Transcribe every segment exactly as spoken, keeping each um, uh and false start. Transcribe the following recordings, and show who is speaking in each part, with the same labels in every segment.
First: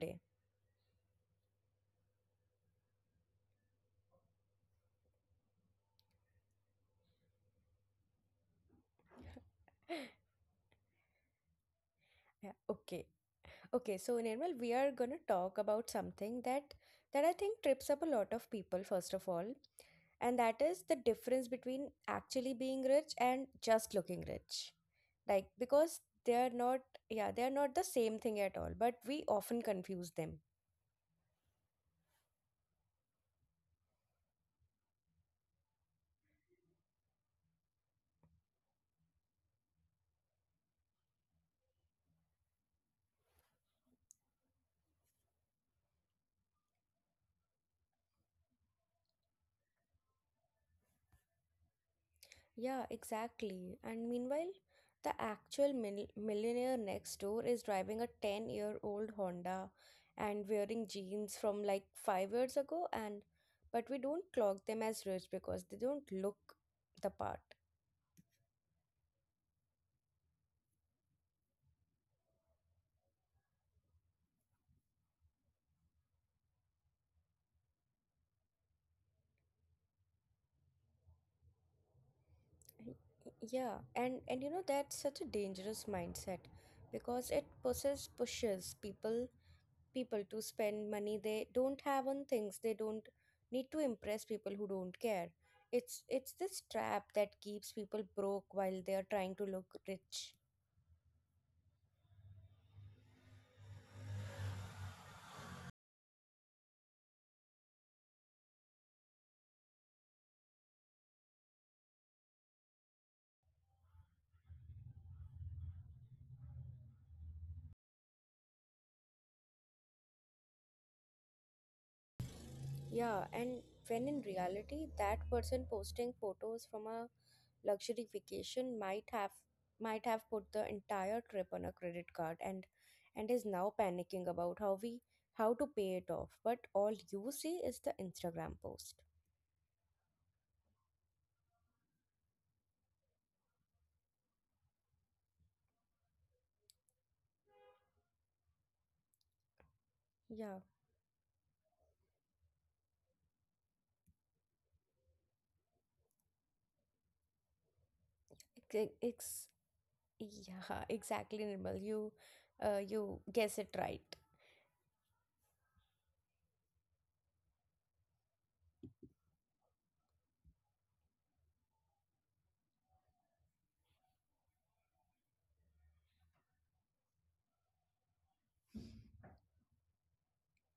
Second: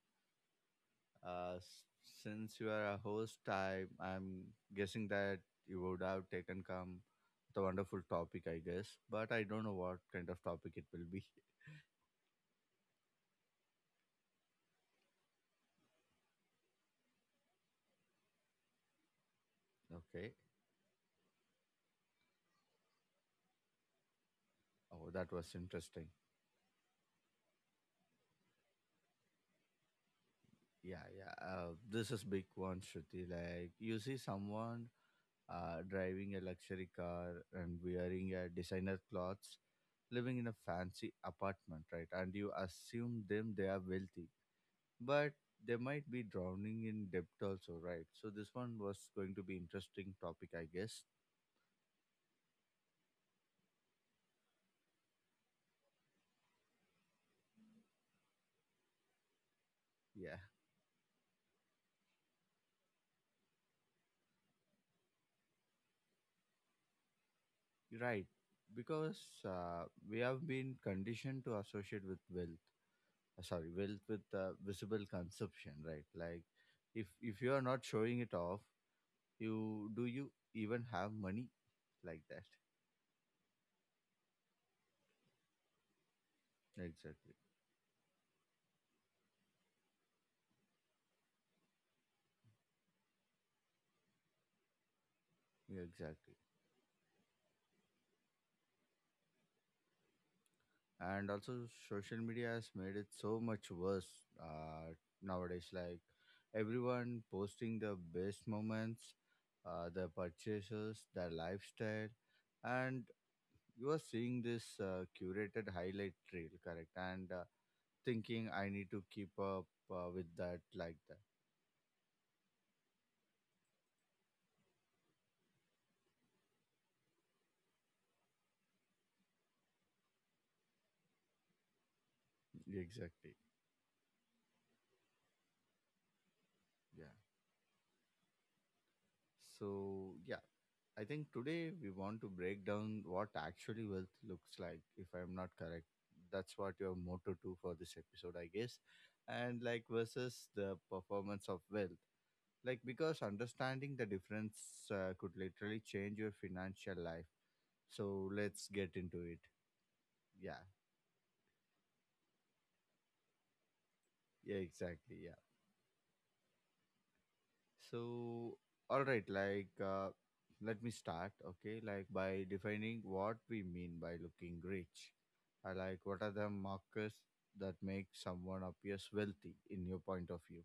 Speaker 1: today?
Speaker 2: Uh, s- since you are a host, I I'm guessing that you would have taken come the wonderful topic, I guess. But I don't know what kind of topic it will be.
Speaker 1: Yeah, okay. Okay, so Nirmal, we are gonna talk about something that that I think trips up a lot of people, first of all, and
Speaker 2: Okay.
Speaker 1: that is the difference between actually being rich and just looking rich
Speaker 2: Oh, that
Speaker 1: like
Speaker 2: was
Speaker 1: because
Speaker 2: interesting.
Speaker 1: they are not yeah they are not the same thing at all, but we often confuse them.
Speaker 2: Yeah, yeah. Uh, this is big one, Shruti. Like you see someone uh, driving a luxury car and wearing a designer clothes living in a fancy apartment, right? And you assume them they are wealthy, but they might be drowning in debt also, right? So this one was going to be interesting topic, I guess.
Speaker 1: Yeah, exactly. And meanwhile, the actual mil- millionaire next door is driving a ten year old Honda and
Speaker 2: Yeah,
Speaker 1: wearing jeans from like five years ago. And but we don't clock them as rich because they don't look the part.
Speaker 2: right. Because uh, we have been conditioned to associate with wealth, uh, sorry, wealth with uh, visible consumption, right? Like if if you are not showing it off, you do, you even have money, like that.
Speaker 1: Yeah, and and you know, that's such a dangerous mindset because it
Speaker 2: Exactly.
Speaker 1: pushes pushes people people to spend money they don't have on things they don't need to impress people who don't care.
Speaker 2: Yeah,
Speaker 1: It's it's
Speaker 2: exactly.
Speaker 1: this trap that keeps people broke while they are trying to look rich.
Speaker 2: And also social media has made it so much worse, uh, nowadays, like everyone posting the best moments, uh, their purchases, their lifestyle. And you are seeing this uh, curated highlight reel, correct? And uh, thinking I need to keep up uh, with that, like.
Speaker 1: Yeah, and when in reality, that person posting photos from a luxury vacation might have might have put the entire trip on a credit card, and
Speaker 2: That,
Speaker 1: and
Speaker 2: exactly.
Speaker 1: is now panicking about how we how to pay it off. But all
Speaker 2: Yeah.
Speaker 1: you see is the Instagram post.
Speaker 2: So, yeah, I think today we want to break down what actually wealth looks like, if I'm not correct. That's what your motto to for this episode, I guess. And like
Speaker 1: Yeah,
Speaker 2: versus the performance of wealth. Like, because understanding the difference uh, could literally change your financial life. So, let's
Speaker 1: ex-
Speaker 2: get into
Speaker 1: ex-
Speaker 2: it. Yeah,
Speaker 1: yeah, exactly, Nirmal. You, uh, you guess it right.
Speaker 2: yeah, exactly. Yeah. So, all right, like, uh, let me start, okay? Like by defining what we mean by looking rich. I, like, what are the markers that make someone appears wealthy in your point of view?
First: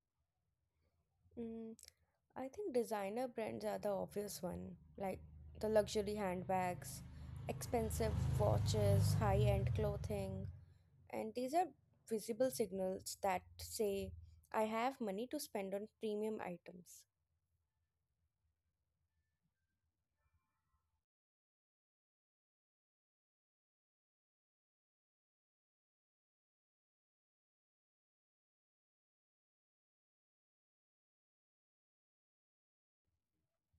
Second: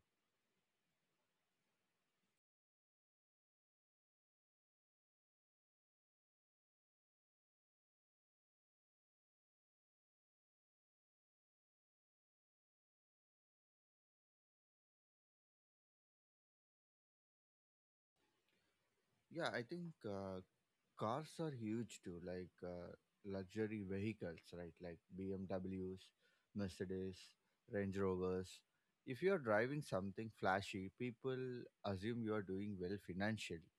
Speaker 1: Mm. I think designer brands are the obvious one, like the luxury handbags, expensive watches, high-end clothing, and these are visible signals that say I have money to spend on premium items.
Speaker 2: Yeah, I think uh, cars are huge too, like uh, luxury vehicles, right? Like B M Ws, Mercedes, Range Rovers. If you are driving something flashy, people assume you are doing well financially.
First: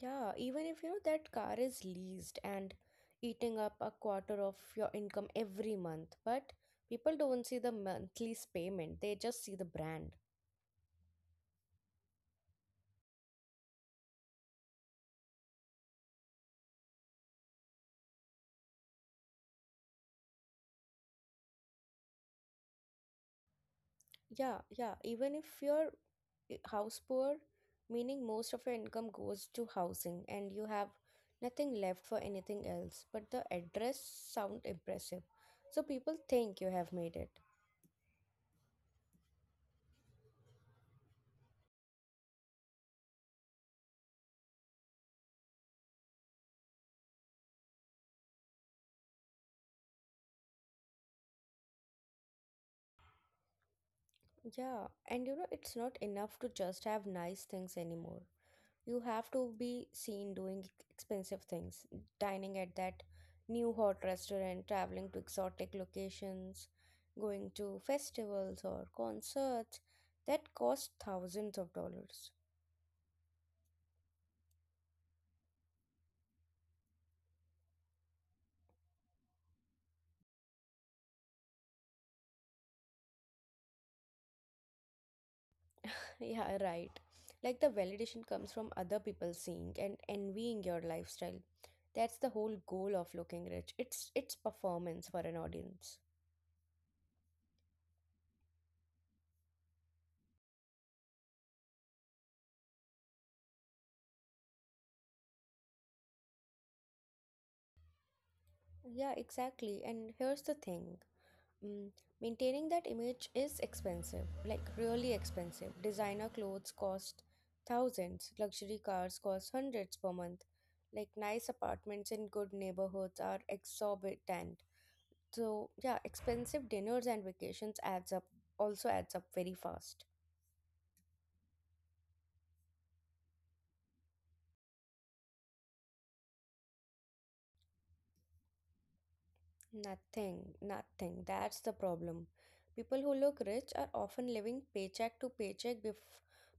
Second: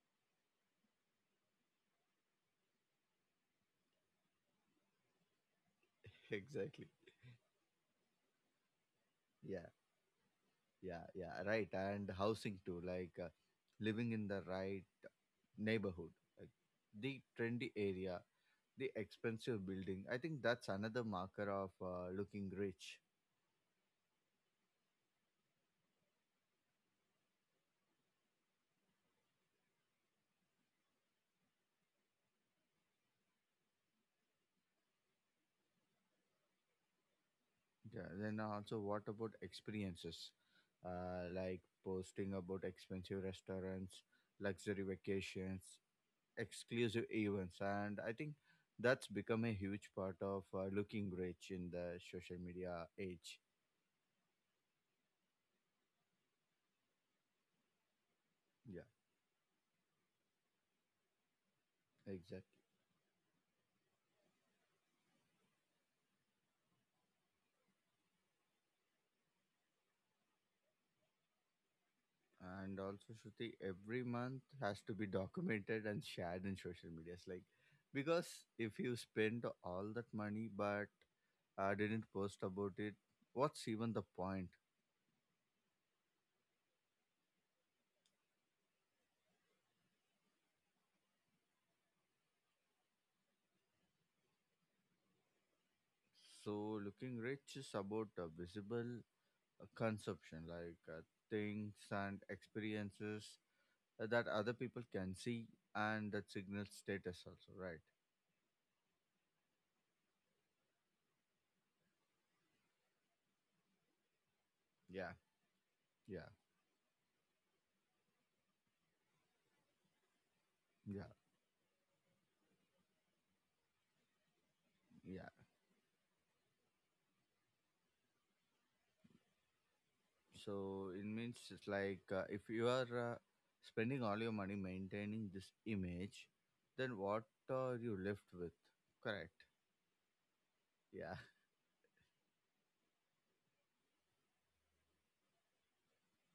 Speaker 1: Yeah, even if you know that car is leased and eating up a quarter of your income every month, but
Speaker 2: Exactly.
Speaker 1: people don't see the monthly payment, they just see the
Speaker 2: Yeah.
Speaker 1: brand.
Speaker 2: Yeah, yeah, right. And housing too, like, uh, living in the right neighborhood, like the trendy area, the expensive building. I think that's another marker of uh, looking rich.
Speaker 1: Yeah, yeah. Even if you're i- house poor, meaning most of your income goes to housing and you have nothing left for anything else, but the address sound impressive. So people think you have made it.
Speaker 2: Yeah, then also what about experiences? Uh, like posting about expensive restaurants, luxury vacations, exclusive events. And I think that's become a huge part of uh, looking rich in the social media age.
Speaker 1: Yeah, and you know, it's not enough to just have nice things anymore.
Speaker 2: Yeah,
Speaker 1: You have to be seen doing expensive things,
Speaker 2: exactly.
Speaker 1: dining at that new hot restaurant, traveling to exotic locations, going to festivals or concerts that cost thousands of dollars.
Speaker 2: And also, Shruti, every month has to be documented and shared in social media. It's like, because if you spend all that money but uh, didn't post about it, what's even the point?
Speaker 1: Yeah, right. Like the validation comes from other people seeing and envying your lifestyle. That's the whole goal of looking rich. It's it's performance for an audience.
Speaker 2: So, looking rich is about uh, visible uh, consumption, like uh, things and experiences uh, that other people can see and that signals status, also, right?
Speaker 1: Yeah, exactly. And here's the thing. Mm, maintaining that image is expensive, like really
Speaker 2: Yeah,
Speaker 1: expensive. Designer
Speaker 2: yeah,
Speaker 1: clothes cost thousands, luxury cars cost hundreds per month. Like nice
Speaker 2: yeah,
Speaker 1: apartments in good neighborhoods are exorbitant. So yeah,
Speaker 2: yeah.
Speaker 1: expensive dinners and vacations adds up also adds up very fast.
Speaker 2: So it means it's like, uh, if you are uh, spending all your money maintaining this image, then what are you left with? Correct.
Speaker 1: Nothing, nothing. That's
Speaker 2: Yeah.
Speaker 1: the problem. People who look rich are often living paycheck to paycheck bef-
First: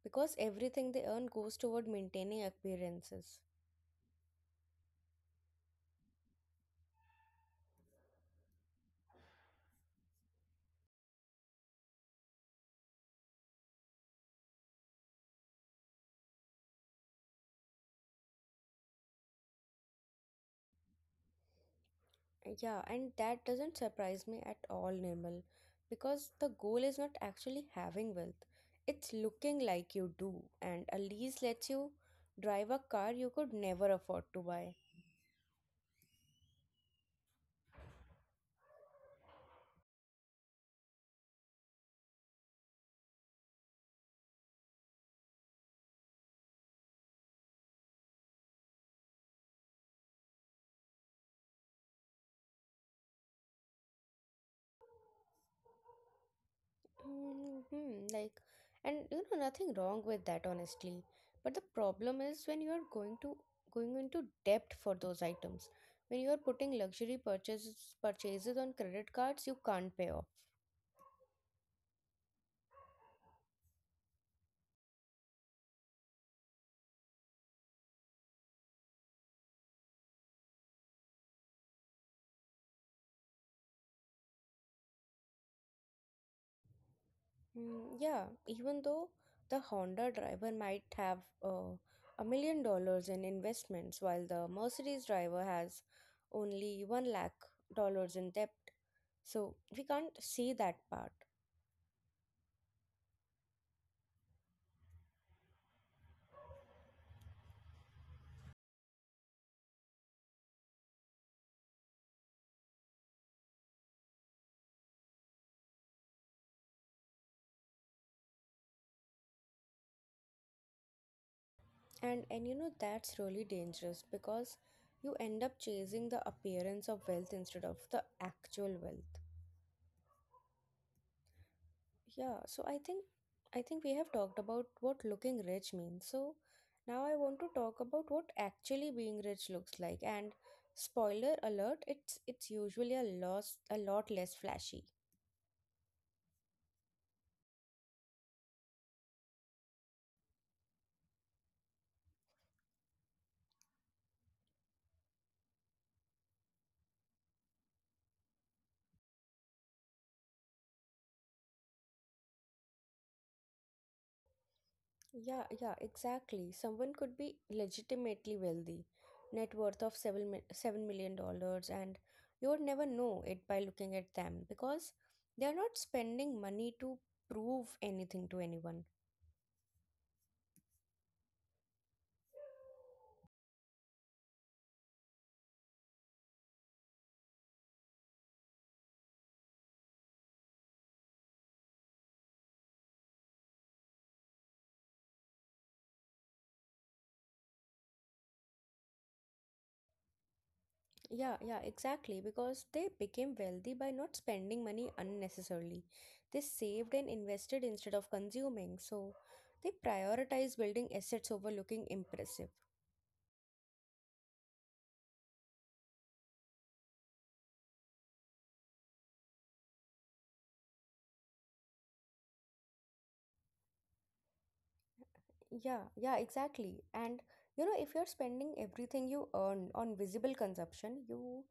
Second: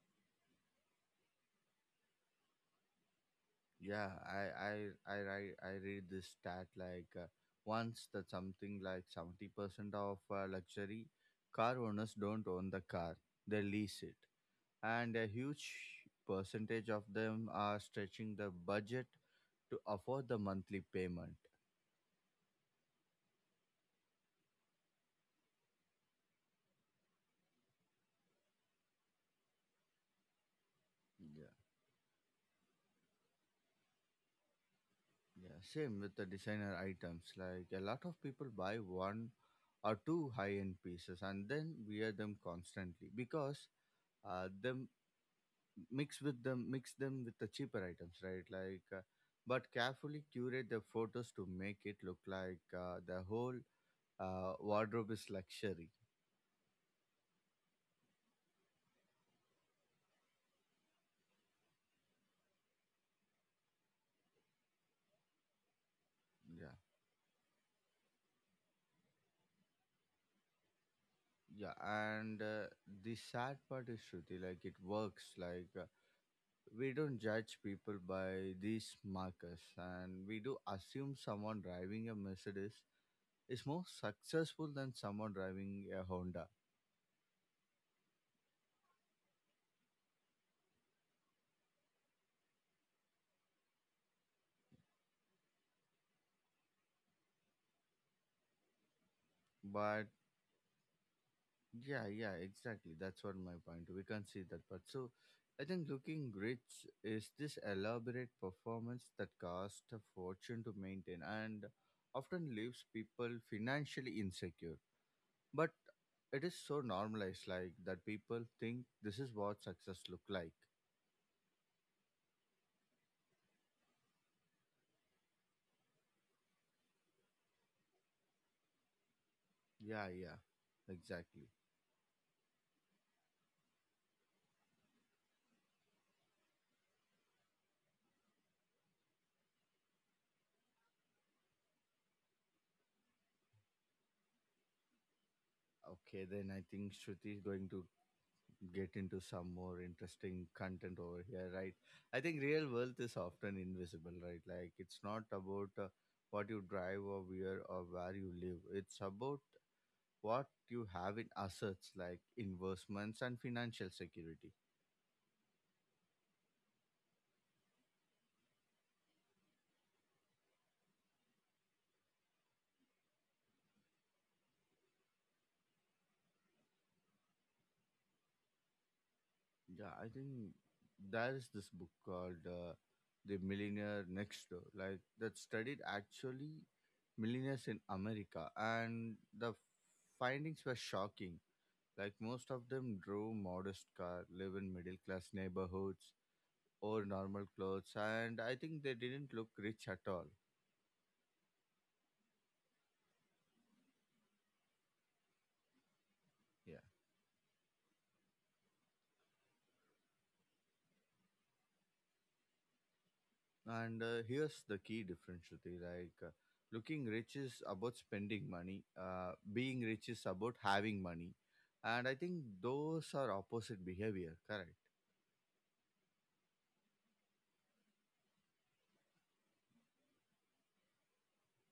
Speaker 1: because everything they earn goes toward maintaining appearances.
Speaker 2: Yeah. I I I write I read this stat like, uh, once, that something like seventy percent of uh, luxury car owners don't own the car; they lease it, and a huge percentage of them are stretching the budget to afford the monthly payment.
Speaker 1: Yeah, and that doesn't surprise me at all, Nirmal, because the goal is not actually having wealth. It's looking like you do, and a
Speaker 2: Yeah.
Speaker 1: lease lets you drive a car you could never afford to buy.
Speaker 2: Yeah, same with the designer items. Like a lot of people buy one or two high-end pieces and then wear them constantly because, uh, them mix with them mix them with the cheaper items, right? Like, uh, but carefully curate the photos to make it look like uh, the whole uh, wardrobe is luxury.
Speaker 1: Hmm, like, and you know, nothing wrong with that, honestly. But the problem is when you are going to going into debt for those items. When you are
Speaker 2: Yeah,
Speaker 1: putting luxury purchases purchases on credit cards, you can't pay off.
Speaker 2: yeah, and uh, the sad part is, Shruti, like it works. Like uh, we don't judge people by these markers and we do assume someone driving a Mercedes is more successful than someone driving a Honda.
Speaker 1: Mm, yeah, even though the Honda driver might have uh, a million dollars in investments, while the Mercedes driver has only one lakh dollars in debt. So
Speaker 2: But
Speaker 1: we can't see that part.
Speaker 2: yeah, yeah, exactly. That's what my point, we can see that, but so I think looking rich is this elaborate performance that costs a fortune to maintain and often leaves people financially insecure, but it is so normalized, like, that people think this is what success look like.
Speaker 1: And and you know, that's really dangerous because you end up chasing the appearance of wealth instead of the actual wealth.
Speaker 2: Yeah, yeah, exactly.
Speaker 1: Yeah, so I think I think we have talked about what looking rich means. So now I want to talk about what actually being rich looks like. And spoiler alert, it's it's usually a lot a lot less flashy.
Speaker 2: Okay, then I think Shruti is going to get into some more interesting content over here, right? I think real wealth is often invisible, right? Like it's not about uh, what you drive or where or where you live. It's about what you have in assets like investments and financial security.
Speaker 1: Yeah, yeah, exactly. Someone could be legitimately wealthy, net worth of seven mi- seven million dollars, and you would never know it by looking at them because they are not spending money to prove anything to anyone.
Speaker 2: Yeah, I think there is this book called, uh, The Millionaire Next Door, like, that studied actually millionaires in America, and the findings were shocking. Like most of them drove modest car, live in middle class neighborhoods, wore normal clothes, and I think they didn't look rich at all.
Speaker 1: Yeah, yeah, exactly. Because they became wealthy by not spending money unnecessarily. They
Speaker 2: Yeah.
Speaker 1: saved and invested instead of consuming. So they prioritize building assets over looking impressive.
Speaker 2: And uh, here's the key difference, Shruti. Like, uh, looking rich is about spending money. Uh, being rich is about having money. And I think those are opposite behavior, correct?
Speaker 1: Yeah, yeah, exactly. And you know, if you're spending everything you earn on visible consumption, you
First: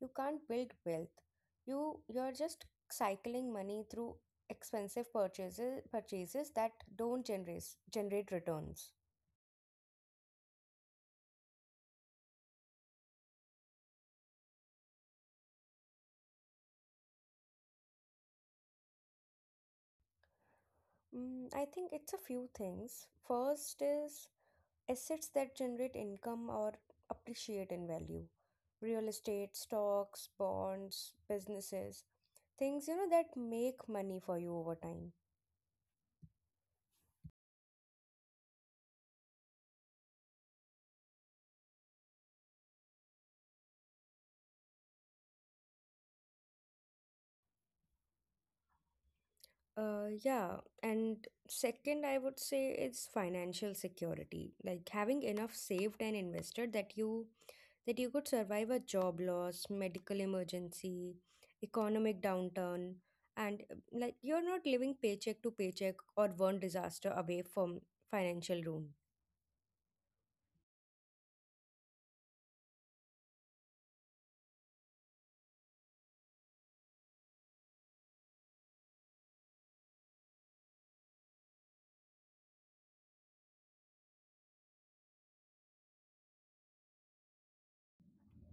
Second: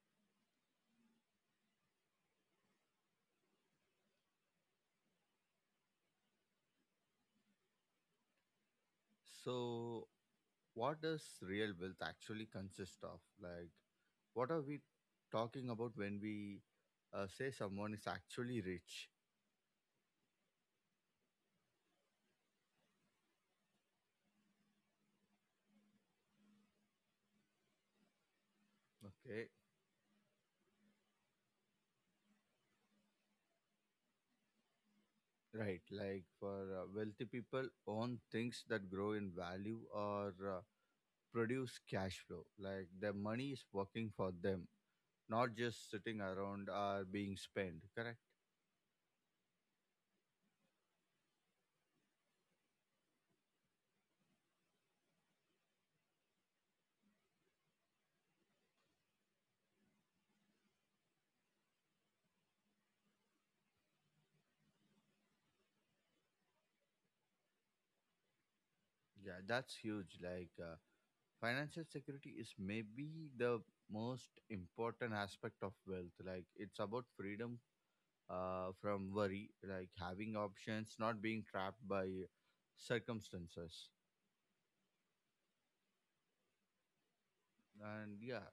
Speaker 1: you can't build wealth. You you're just cycling money through expensive purchases purchases that don't generate generate returns.
Speaker 2: So, what does real wealth actually consist of? Like, what are we talking about when we uh, say someone is actually rich?
Speaker 1: Mm, I think it's a few things. First is assets that generate income or appreciate in value. Real
Speaker 2: Okay,
Speaker 1: estate, stocks, bonds, businesses, things you know that make money for you over time.
Speaker 2: right. Like, for uh, wealthy people, own things that grow in value or uh, produce cash flow. Like the money is working for them, not just sitting around or being spent. Correct?
Speaker 1: Uh, yeah, and second, I would say is financial security, like having enough saved and invested that you that you could survive a job loss, medical emergency, economic downturn, and uh, like you're not living paycheck to paycheck or one disaster away from financial ruin.
Speaker 2: Yeah, that's huge. Like uh, financial security is maybe the most important aspect of wealth. Like it's about freedom uh, from worry, like having options, not being trapped by circumstances. And yeah,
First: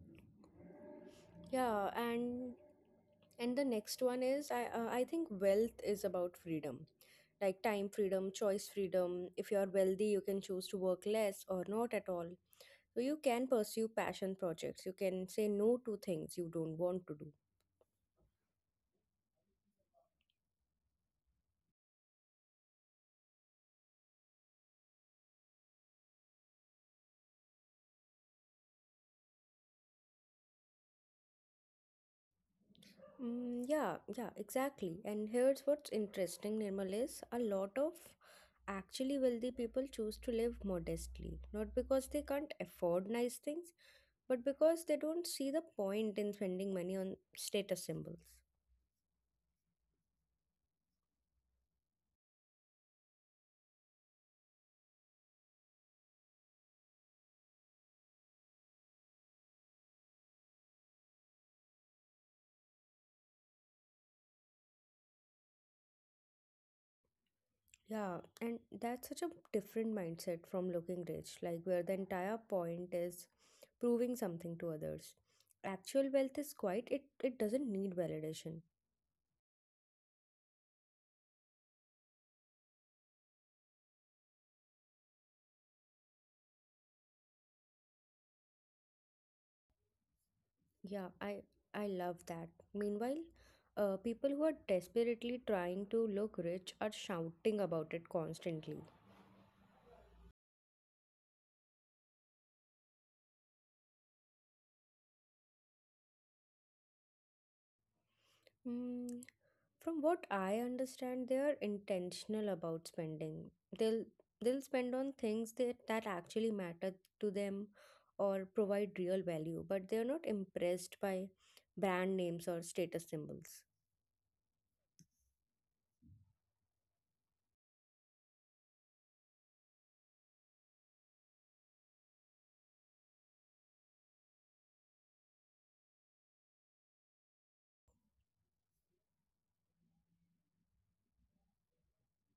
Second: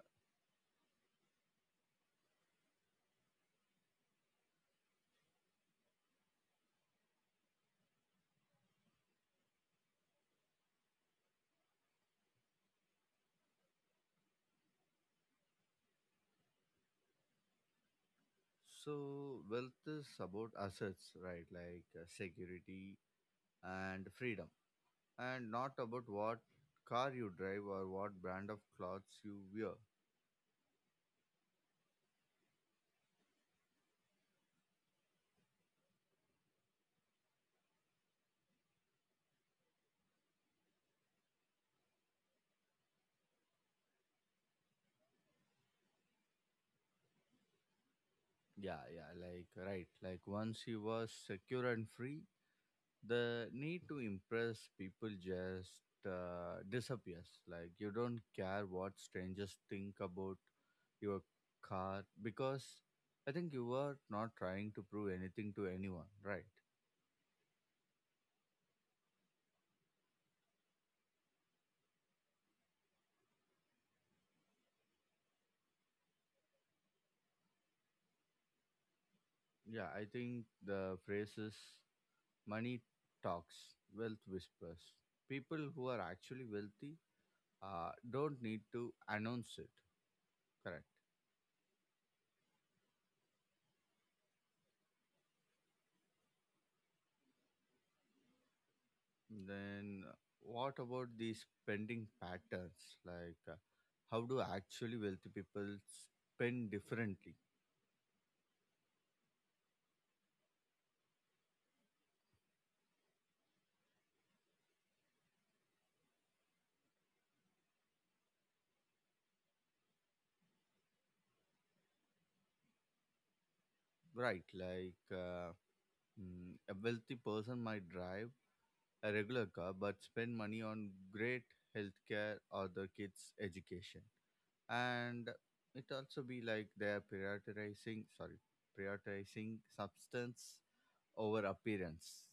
Speaker 1: Yeah, and and the next one is I uh, I think wealth is about freedom. Like time freedom, choice freedom. If you're wealthy, you can choose to work less or not at all. So you can pursue passion projects. You can say no to things you don't want to do.
Speaker 2: so wealth is about assets, right? Like, uh, security and freedom. And not about what car you drive or what brand of clothes you wear.
Speaker 1: Mm, yeah, yeah, exactly. And here's what's interesting, Nirmal, is a lot of actually wealthy people choose to live modestly, not because they can't afford nice things, but because they don't see the point in spending money on status symbols.
Speaker 2: Yeah, yeah, like, right. Like once he was secure and free, the need to impress people just uh, disappears. Like you don't care what strangers think about your car because I think you were not trying to prove anything to anyone, right?
Speaker 1: Yeah, and that's such a different mindset from looking rich, like where the entire point is proving something to others. Actual wealth is quite, it, it doesn't need validation.
Speaker 2: Yeah, I think the phrase is, money talks, wealth whispers. People who are actually wealthy uh, don't need to announce it, correct?
Speaker 1: Yeah, I I love that. Meanwhile, uh, people who are desperately trying to look rich are shouting about it constantly.
Speaker 2: Then what about the spending patterns, like, uh, how do actually wealthy people spend differently?
Speaker 1: Mm, from what I understand, they are intentional about spending. They'll they'll spend on things that that actually matter to them or provide real value, but they are not impressed by brand names or status symbols.
Speaker 2: Right. Like, uh, mm, a wealthy person might drive a regular car but spend money on great healthcare or the kids education. And it also be like they are prioritizing sorry prioritizing substance over appearance.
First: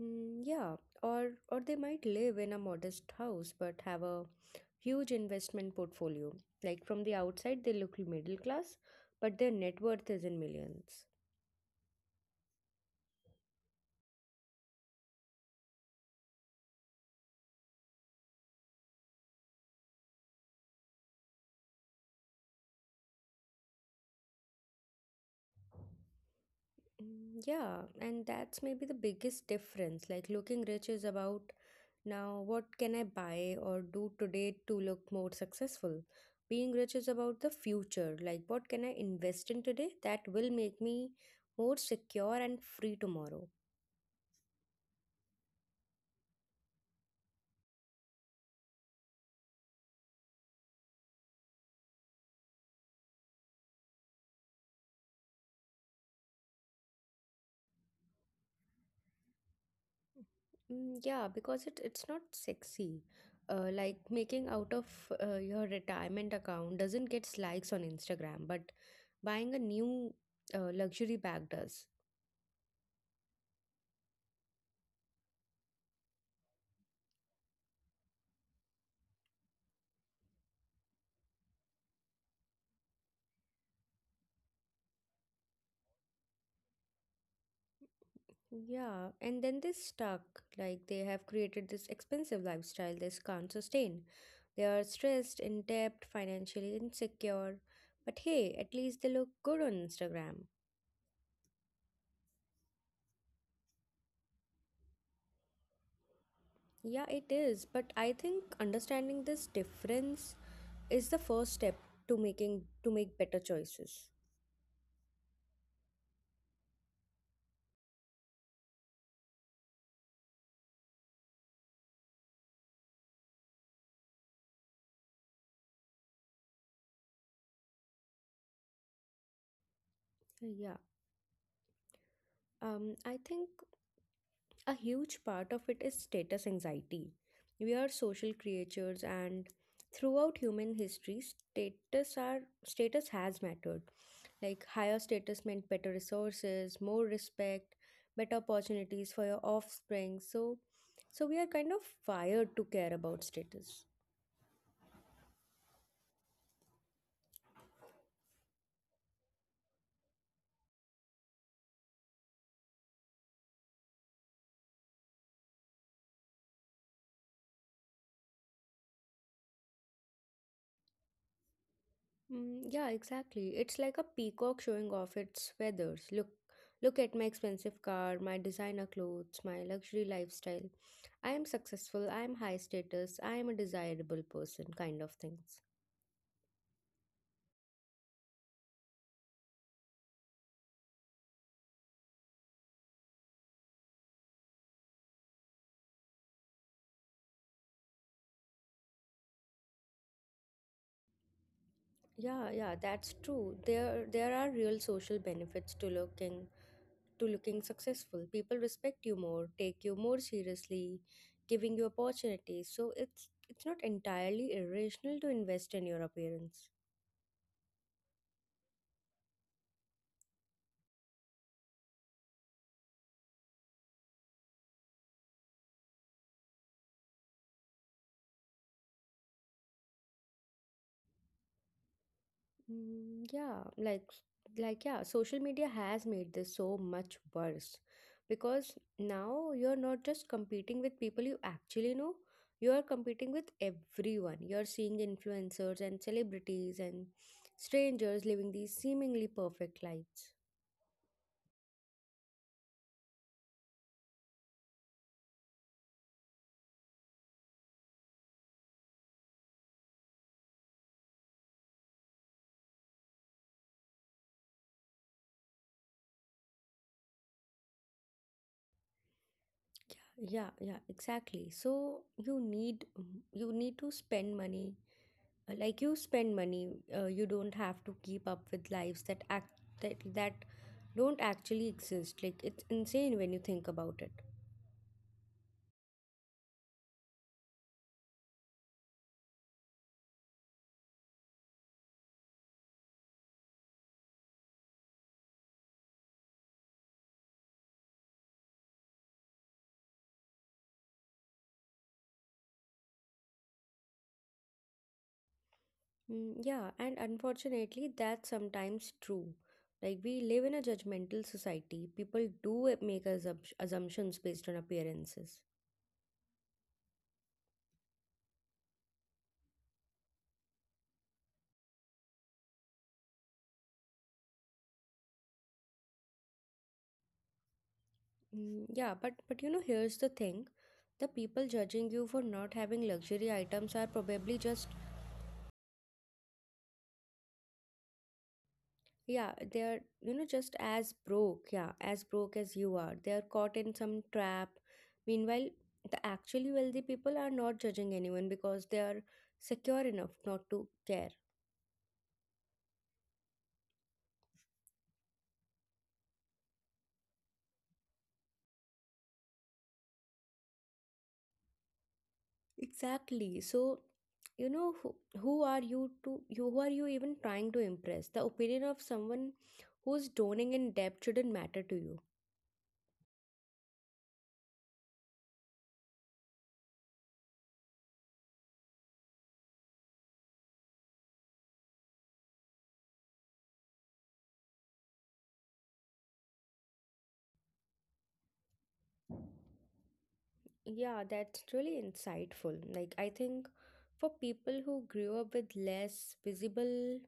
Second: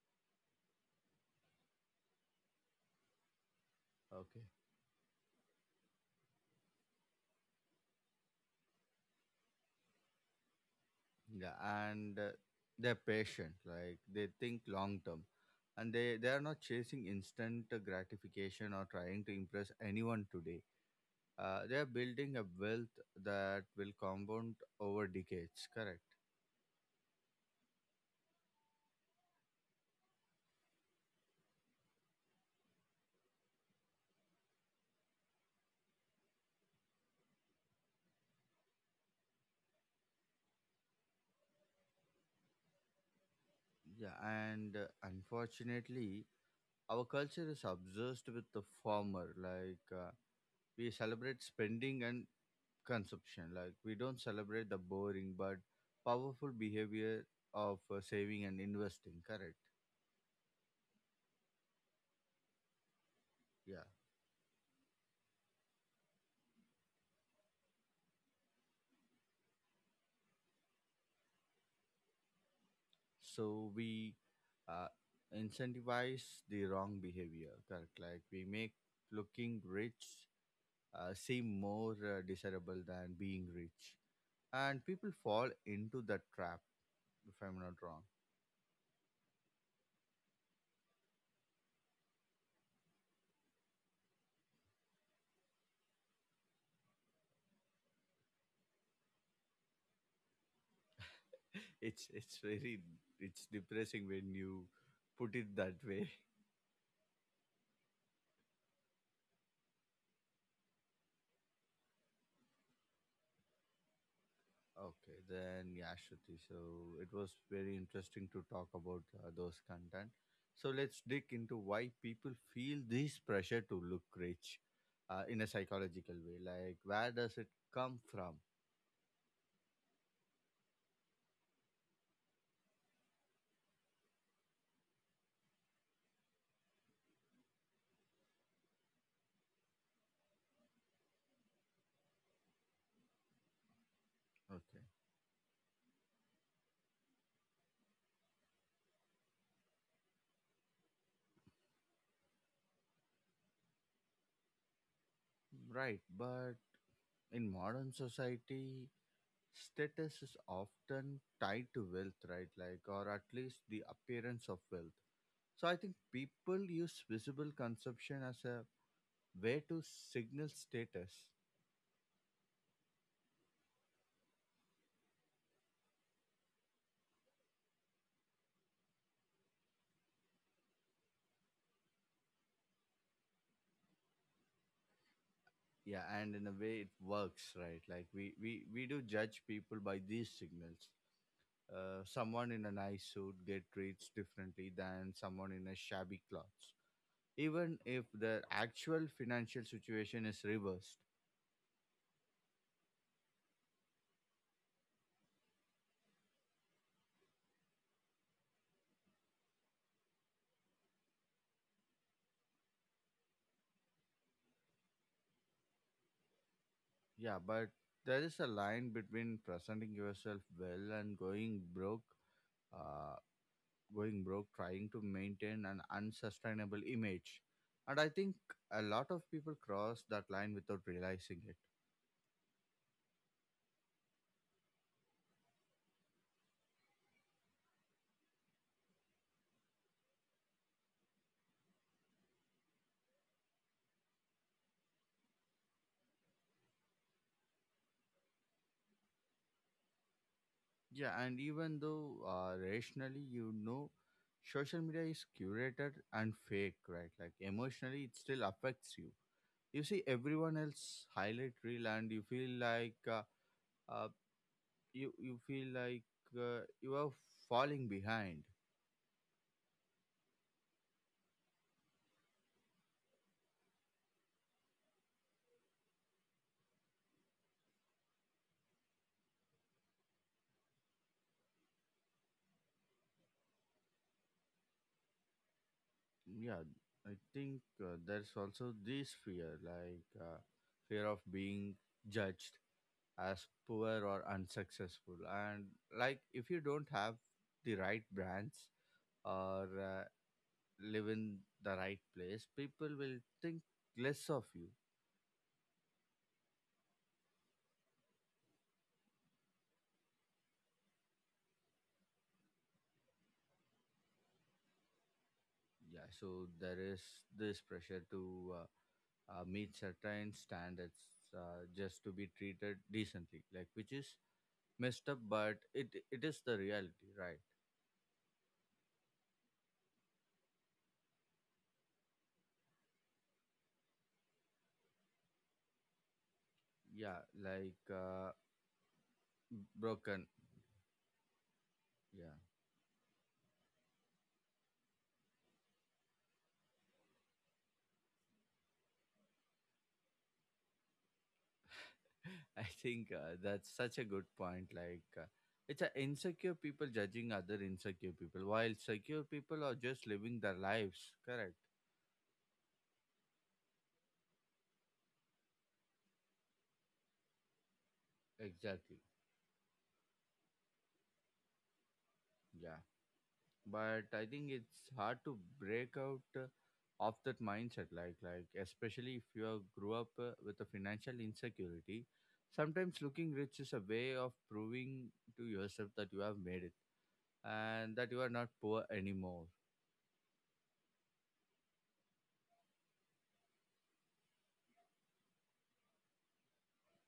Speaker 1: Mm, yeah, or or they might live in a modest house but have a
Speaker 2: Okay.
Speaker 1: huge investment portfolio. Like from the outside, they look middle class, but their net worth is in millions.
Speaker 2: Yeah, and uh, they're patient, like they think long term. And they they are not chasing instant uh, gratification or trying to impress anyone today. Uh, they are building a wealth that will compound over decades, correct?
Speaker 1: Mm, yeah, and that's maybe the biggest difference. Like looking rich is about now what can I buy or do today to look more successful. Being rich is about the future. Like what can I invest in today that will make me more secure and free tomorrow.
Speaker 2: Yeah, and uh, unfortunately our culture is obsessed with the former, like, uh, we celebrate spending and consumption. Like we don't celebrate the boring but powerful behavior of uh, saving and investing, correct?
Speaker 1: Mm, yeah, because it it's not sexy. Uh,
Speaker 2: Yeah,
Speaker 1: like making out of uh, your retirement account doesn't get likes on Instagram, but buying a new uh, luxury bag does.
Speaker 2: so we uh, incentivize the wrong behavior, correct? Like we make looking rich uh, seem more uh, desirable than being rich, and people fall into that trap, if I'm not wrong.
Speaker 1: Yeah, and then they're stuck. Like they have created this expensive lifestyle they can't sustain. They are stressed, in debt, financially insecure. But hey, at least they look good on Instagram.
Speaker 2: it's it's very, it's depressing when you put it that way.
Speaker 1: Yeah, it is. But I think understanding this difference is the first step to making to make better choices.
Speaker 2: Okay, then yeah, Shruti. So it was very interesting to talk about uh, those content. So let's dig into why people feel this pressure to look rich uh, in a psychological way. Like, where does it come from?
Speaker 1: Yeah. Um, I think a huge part of it is status anxiety. We are social creatures, and throughout human history status are status has mattered. Like
Speaker 2: Okay,
Speaker 1: higher status meant better resources, more respect, better opportunities for your offspring. So so we are kind of wired to care about status.
Speaker 2: right. But in modern society, status is often tied to wealth, right? Like, or at least the appearance of wealth. So I think people use visible consumption as a way to signal status.
Speaker 1: Mm, yeah, exactly. It's like a peacock showing off its feathers. Look, look at my expensive car, my designer clothes, my luxury lifestyle. I am successful, I am high status, I am a desirable person, kind of things.
Speaker 2: Yeah, and in a way it works, right? Like we we we do judge people by these signals. Uh, someone in a nice suit get treats differently than someone in a shabby clothes, even if their actual financial situation is reversed.
Speaker 1: Yeah, yeah, that's true. There there are real social benefits to looking to looking successful. People respect you more, take you more seriously, giving you opportunities. So it's it's not entirely irrational to invest in your appearance.
Speaker 2: Yeah, but there is a line between presenting yourself well and going broke, uh, going broke trying to maintain an unsustainable image, and I think a lot of people cross that line without realizing it.
Speaker 1: Mm, yeah, like like yeah, social media has made this so much worse because now you're not just competing with people you actually know, you are competing with everyone. You're seeing influencers and celebrities and strangers living these seemingly perfect lives.
Speaker 2: Yeah, and even though, uh, rationally, you know social media is curated and fake, right? Like emotionally, it still affects you. You see everyone else highlight reel, and you feel like uh, uh, you you feel like uh, you are falling behind.
Speaker 1: Yeah, yeah, exactly. So you need you need to spend money like you spend money uh, you don't have to keep up with lives that act that, that don't actually exist. Like it's insane when you think about it.
Speaker 2: Yeah, I think uh, there's also this fear, like, uh, fear of being judged as poor or unsuccessful, and like, if you don't have the right brands or uh, live in the right place, people will think less of you.
Speaker 1: Mm, yeah, and unfortunately that's sometimes true. Like we live in a judgmental society, people do it- make assump- assumptions based on appearances.
Speaker 2: Yeah, so there is this pressure to uh, uh, meet certain standards, uh, just to be treated decently, like, which is messed up, but it it is the reality, right?
Speaker 1: Mm, yeah, but but you know, here's the thing, the people judging you for not having luxury items are probably just—
Speaker 2: Yeah, like, uh,
Speaker 1: yeah, they're, you know,
Speaker 2: broken.
Speaker 1: just as broke, yeah, as
Speaker 2: Yeah,
Speaker 1: broke as you are. They're caught in some trap. Meanwhile, the actually wealthy people are not judging anyone because they are secure enough not to care.
Speaker 2: I think uh, that's such a good point. Like. Uh, it's a insecure people judging other insecure people while secure people are just living their lives, correct?
Speaker 1: Exactly. So, you know, who, who are you to, you, who are you even trying to impress? The opinion of
Speaker 2: Exactly.
Speaker 1: someone who's drowning in debt shouldn't matter to you.
Speaker 2: Yeah, but I think it's hard to break out uh, of that mindset, like like especially if you are grew up uh, with a financial insecurity. Sometimes looking rich is a way of proving to yourself that you have made it and that you are not poor anymore.
Speaker 1: Yeah, that's really insightful. Like, I think for people who grew up with less, visible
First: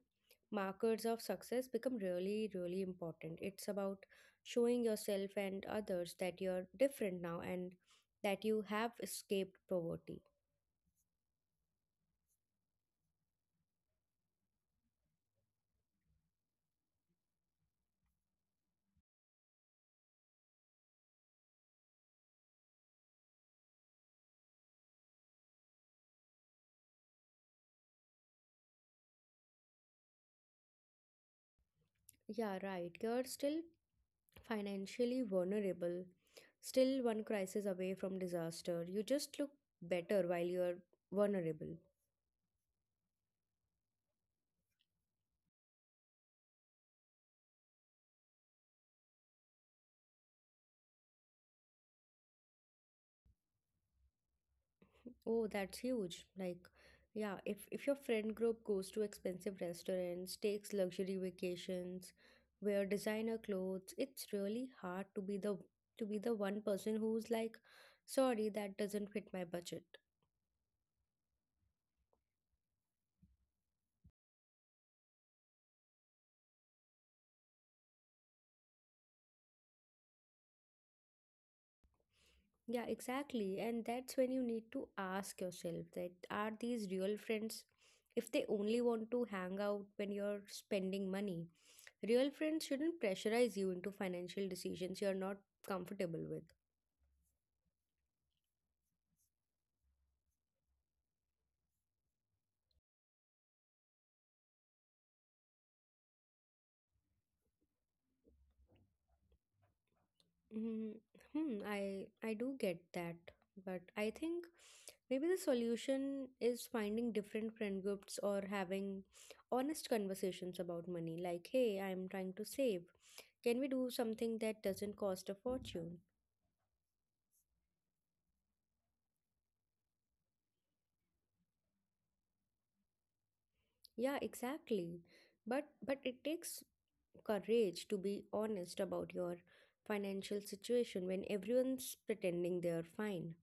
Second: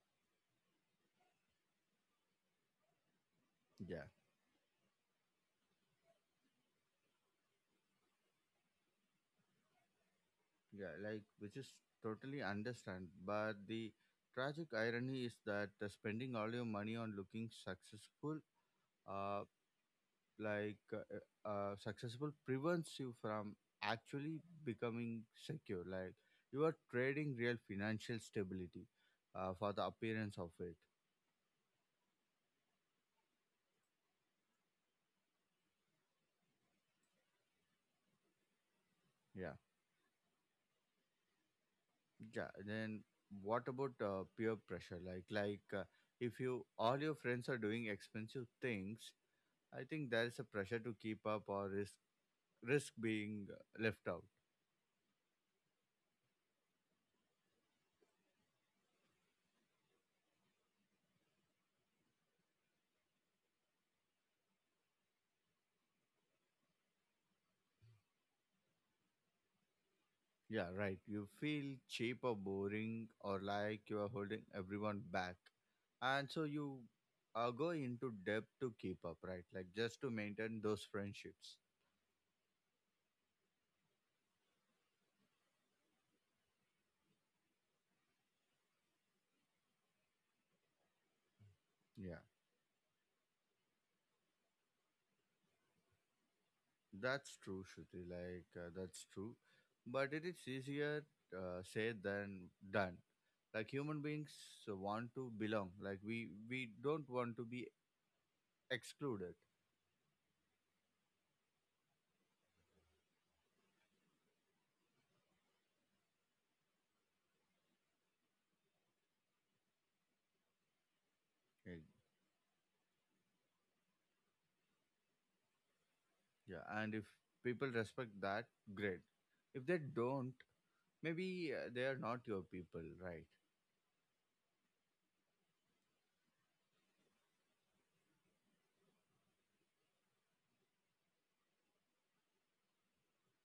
Speaker 1: markers of success become really, really important. It's
Speaker 2: Yeah,
Speaker 1: about showing yourself and others that you're different now and that you have escaped poverty.
Speaker 2: yeah, like, which is totally understand, but the tragic irony is that uh, spending all your money on looking successful uh, like uh, uh, uh, successful prevents you from actually becoming secure, like you are trading real financial stability uh, for the appearance of it.
Speaker 1: Yeah, right. You're still financially vulnerable, still one crisis away from disaster. You just look
Speaker 2: Yeah,
Speaker 1: better while you're vulnerable.
Speaker 2: yeah, then what about uh, peer pressure, like like uh, if you all your friends are doing expensive things, I think there is a pressure to keep up or risk risk being uh, left out.
Speaker 1: Oh, that's huge. Like, yeah, if if your friend group goes to expensive restaurants, takes luxury vacations, wear designer clothes, it's really hard to be the to be the one person who's like, sorry, that doesn't fit my budget.
Speaker 2: Yeah, right. You feel cheap or boring or like you are holding everyone back. And so you uh, go into debt to keep up, right? Like, just to maintain those friendships.
Speaker 1: Yeah, exactly. And that's when you need to ask yourself that are these real friends if they only want to hang out when you're spending money?
Speaker 2: Yeah,
Speaker 1: Real friends shouldn't pressurize you into financial decisions you're not comfortable with.
Speaker 2: that's true, Shruti. Like, uh, that's true. But it is easier uh, said than done. Like, human beings want to belong. Like, we, we don't want to be excluded.
Speaker 1: Hmm. hmm, I I do get that, but I think maybe the solution is finding different friend groups or having honest conversations about money. Like,
Speaker 2: Eh,
Speaker 1: hey, I'm trying to save. Can we do something that doesn't cost a fortune?
Speaker 2: Yeah, and if people respect that, great. If they don't, maybe uh, they are not your people, right?
Speaker 1: Yeah, exactly. But but it takes courage to be honest about your financial situation when everyone's pretending they're fine.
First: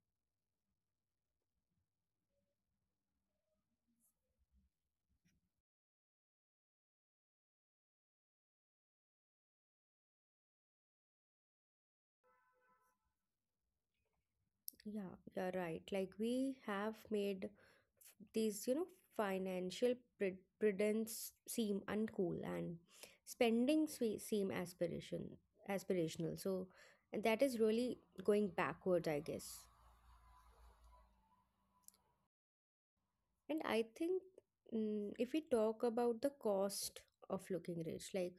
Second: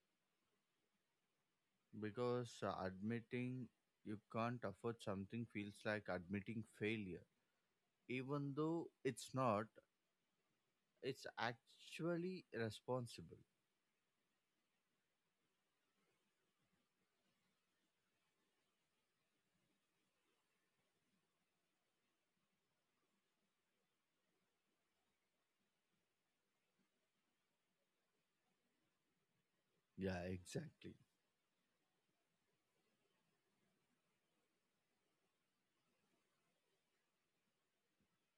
Speaker 2: Because uh, admitting you can't afford something feels like admitting failure. Even though it's not, it's actually responsible.
Speaker 1: Yeah, you're right. Like we have made these you know financial pre- prudence seem uncool and spending swe- seem aspiration aspirational, so that is really going backwards, I guess.
Speaker 2: Yeah, exactly.
Speaker 1: And I think, mm, if we talk about the cost of looking rich, like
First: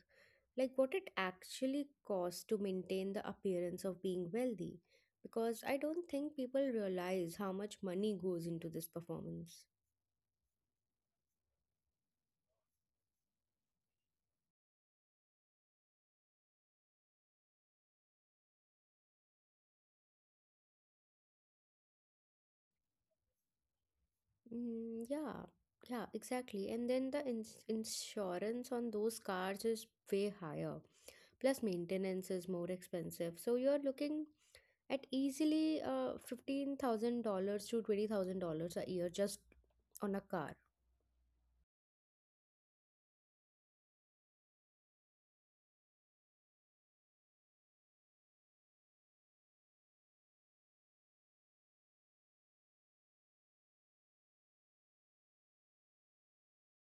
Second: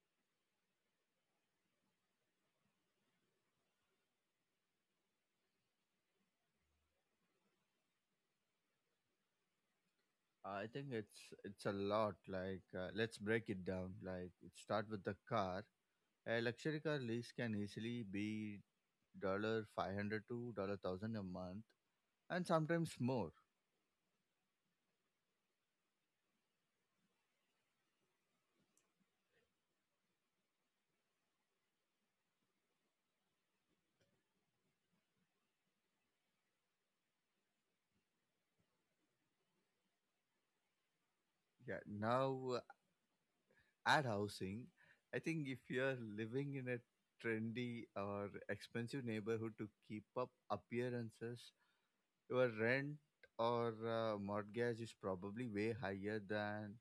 Speaker 1: like what it actually costs to maintain the appearance of being wealthy, because I don't think people realize how much money goes into this performance.
Speaker 2: I think it's it's a lot. Like, uh, let's break it down. Like, it start with the car. A luxury car lease can easily be dollar five hundred to dollar thousand a month, and sometimes more.
Speaker 1: Mm, yeah, yeah, exactly. And then the ins insurance on those cars is way higher. Plus, maintenance is more expensive. So you're looking at easily uh, fifteen thousand dollars to twenty thousand dollars a year just on a car.
Speaker 2: Yeah. Now ad housing, I think if you're living in a trendy or expensive neighborhood to keep up appearances, your rent or uh, mortgage is probably way higher than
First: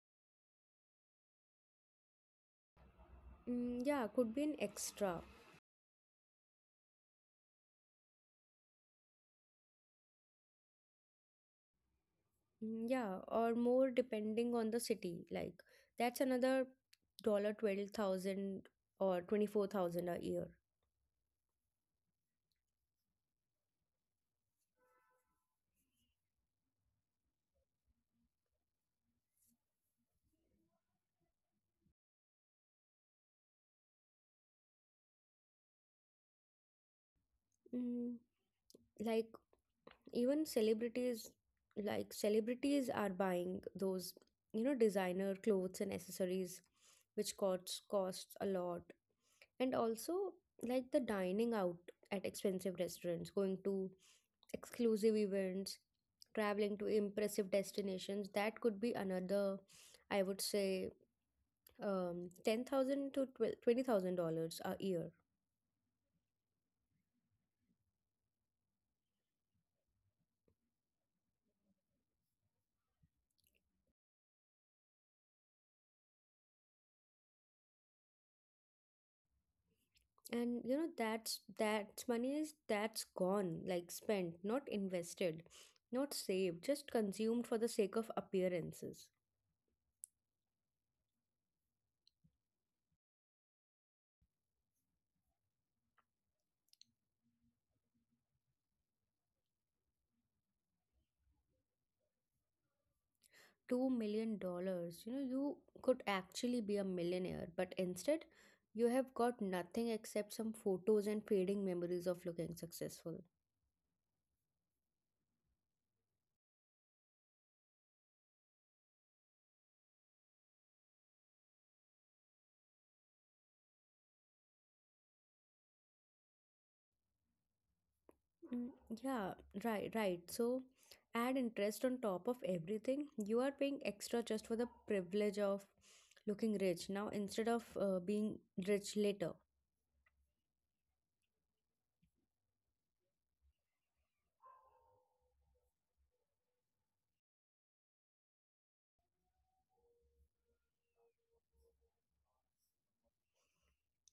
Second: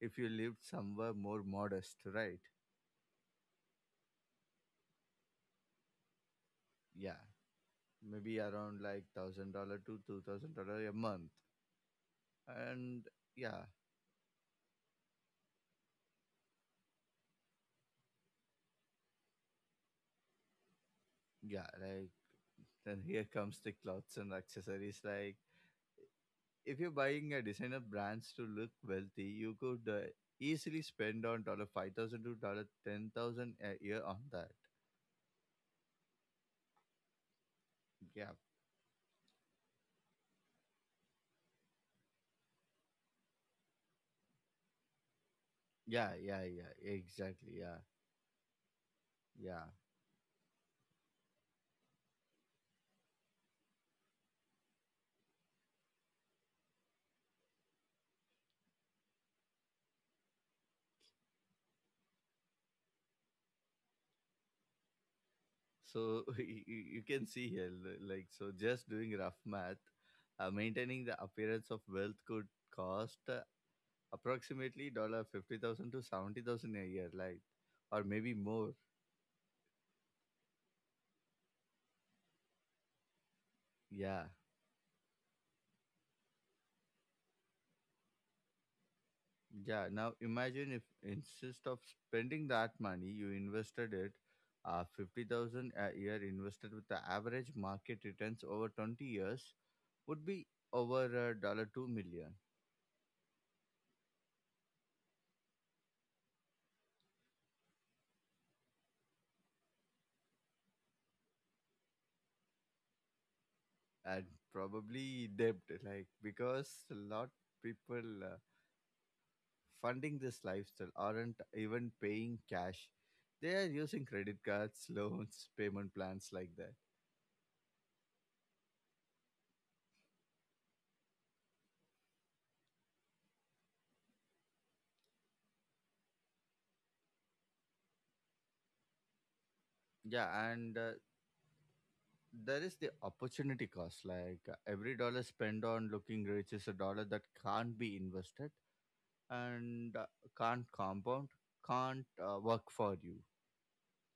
Speaker 2: if you lived somewhere more modest, right?
Speaker 1: Mm, yeah, could be an extra.
Speaker 2: Yeah, maybe around like thousand dollar to two thousand dollar a month,
Speaker 1: Mm,
Speaker 2: and
Speaker 1: yeah, or
Speaker 2: yeah,
Speaker 1: more depending on the city. Like that's another dollar twelve thousand or twenty four thousand a year.
Speaker 2: yeah, like then here comes the clothes and accessories, like, if you're buying a designer brands to look wealthy, you could uh, easily spend on dollar five thousand to dollar ten thousand a year on that.
Speaker 1: Mm,
Speaker 2: Yeah,
Speaker 1: like even celebrities, like celebrities are buying those you know designer clothes and
Speaker 2: yeah, yeah,
Speaker 1: accessories,
Speaker 2: yeah.
Speaker 1: which
Speaker 2: Exactly. Yeah,
Speaker 1: costs costs a lot.
Speaker 2: yeah.
Speaker 1: And also, like the dining out at expensive restaurants, going to exclusive events, traveling to impressive destinations, that could be another, I would say, um, ten thousand to twenty thousand dollars a year.
Speaker 2: So you, you you can see here, li- like, so just doing rough math, uh, maintaining the appearance of wealth could cost uh, approximately dollar fifty thousand to seventy thousand a year, like, or maybe more.
Speaker 1: And you know, that's that's money is that's gone, like
Speaker 2: Yeah.
Speaker 1: spent, not invested, not saved, just consumed for the sake of appearances.
Speaker 2: Yeah, now imagine if instead of spending that money, you invested it, uh, fifty thousand a year invested with the average market returns over twenty years would be over a dollar two million,
Speaker 1: two million dollars, you know, you could actually be a millionaire, but instead you have got nothing except some photos and fading memories of looking successful.
Speaker 2: and probably debt, like, because a lot people uh, funding this lifestyle aren't even paying cash. They are using credit cards, loans, payment plans like that.
Speaker 1: Mm, yeah, right right, so add interest on top of everything. You are paying extra just for the privilege of looking rich now instead of uh, being rich later.
Speaker 2: Yeah, and uh, there is the opportunity cost, like uh, every dollar spent on looking rich is a dollar that can't be invested, and uh, can't compound, can't uh, work for you,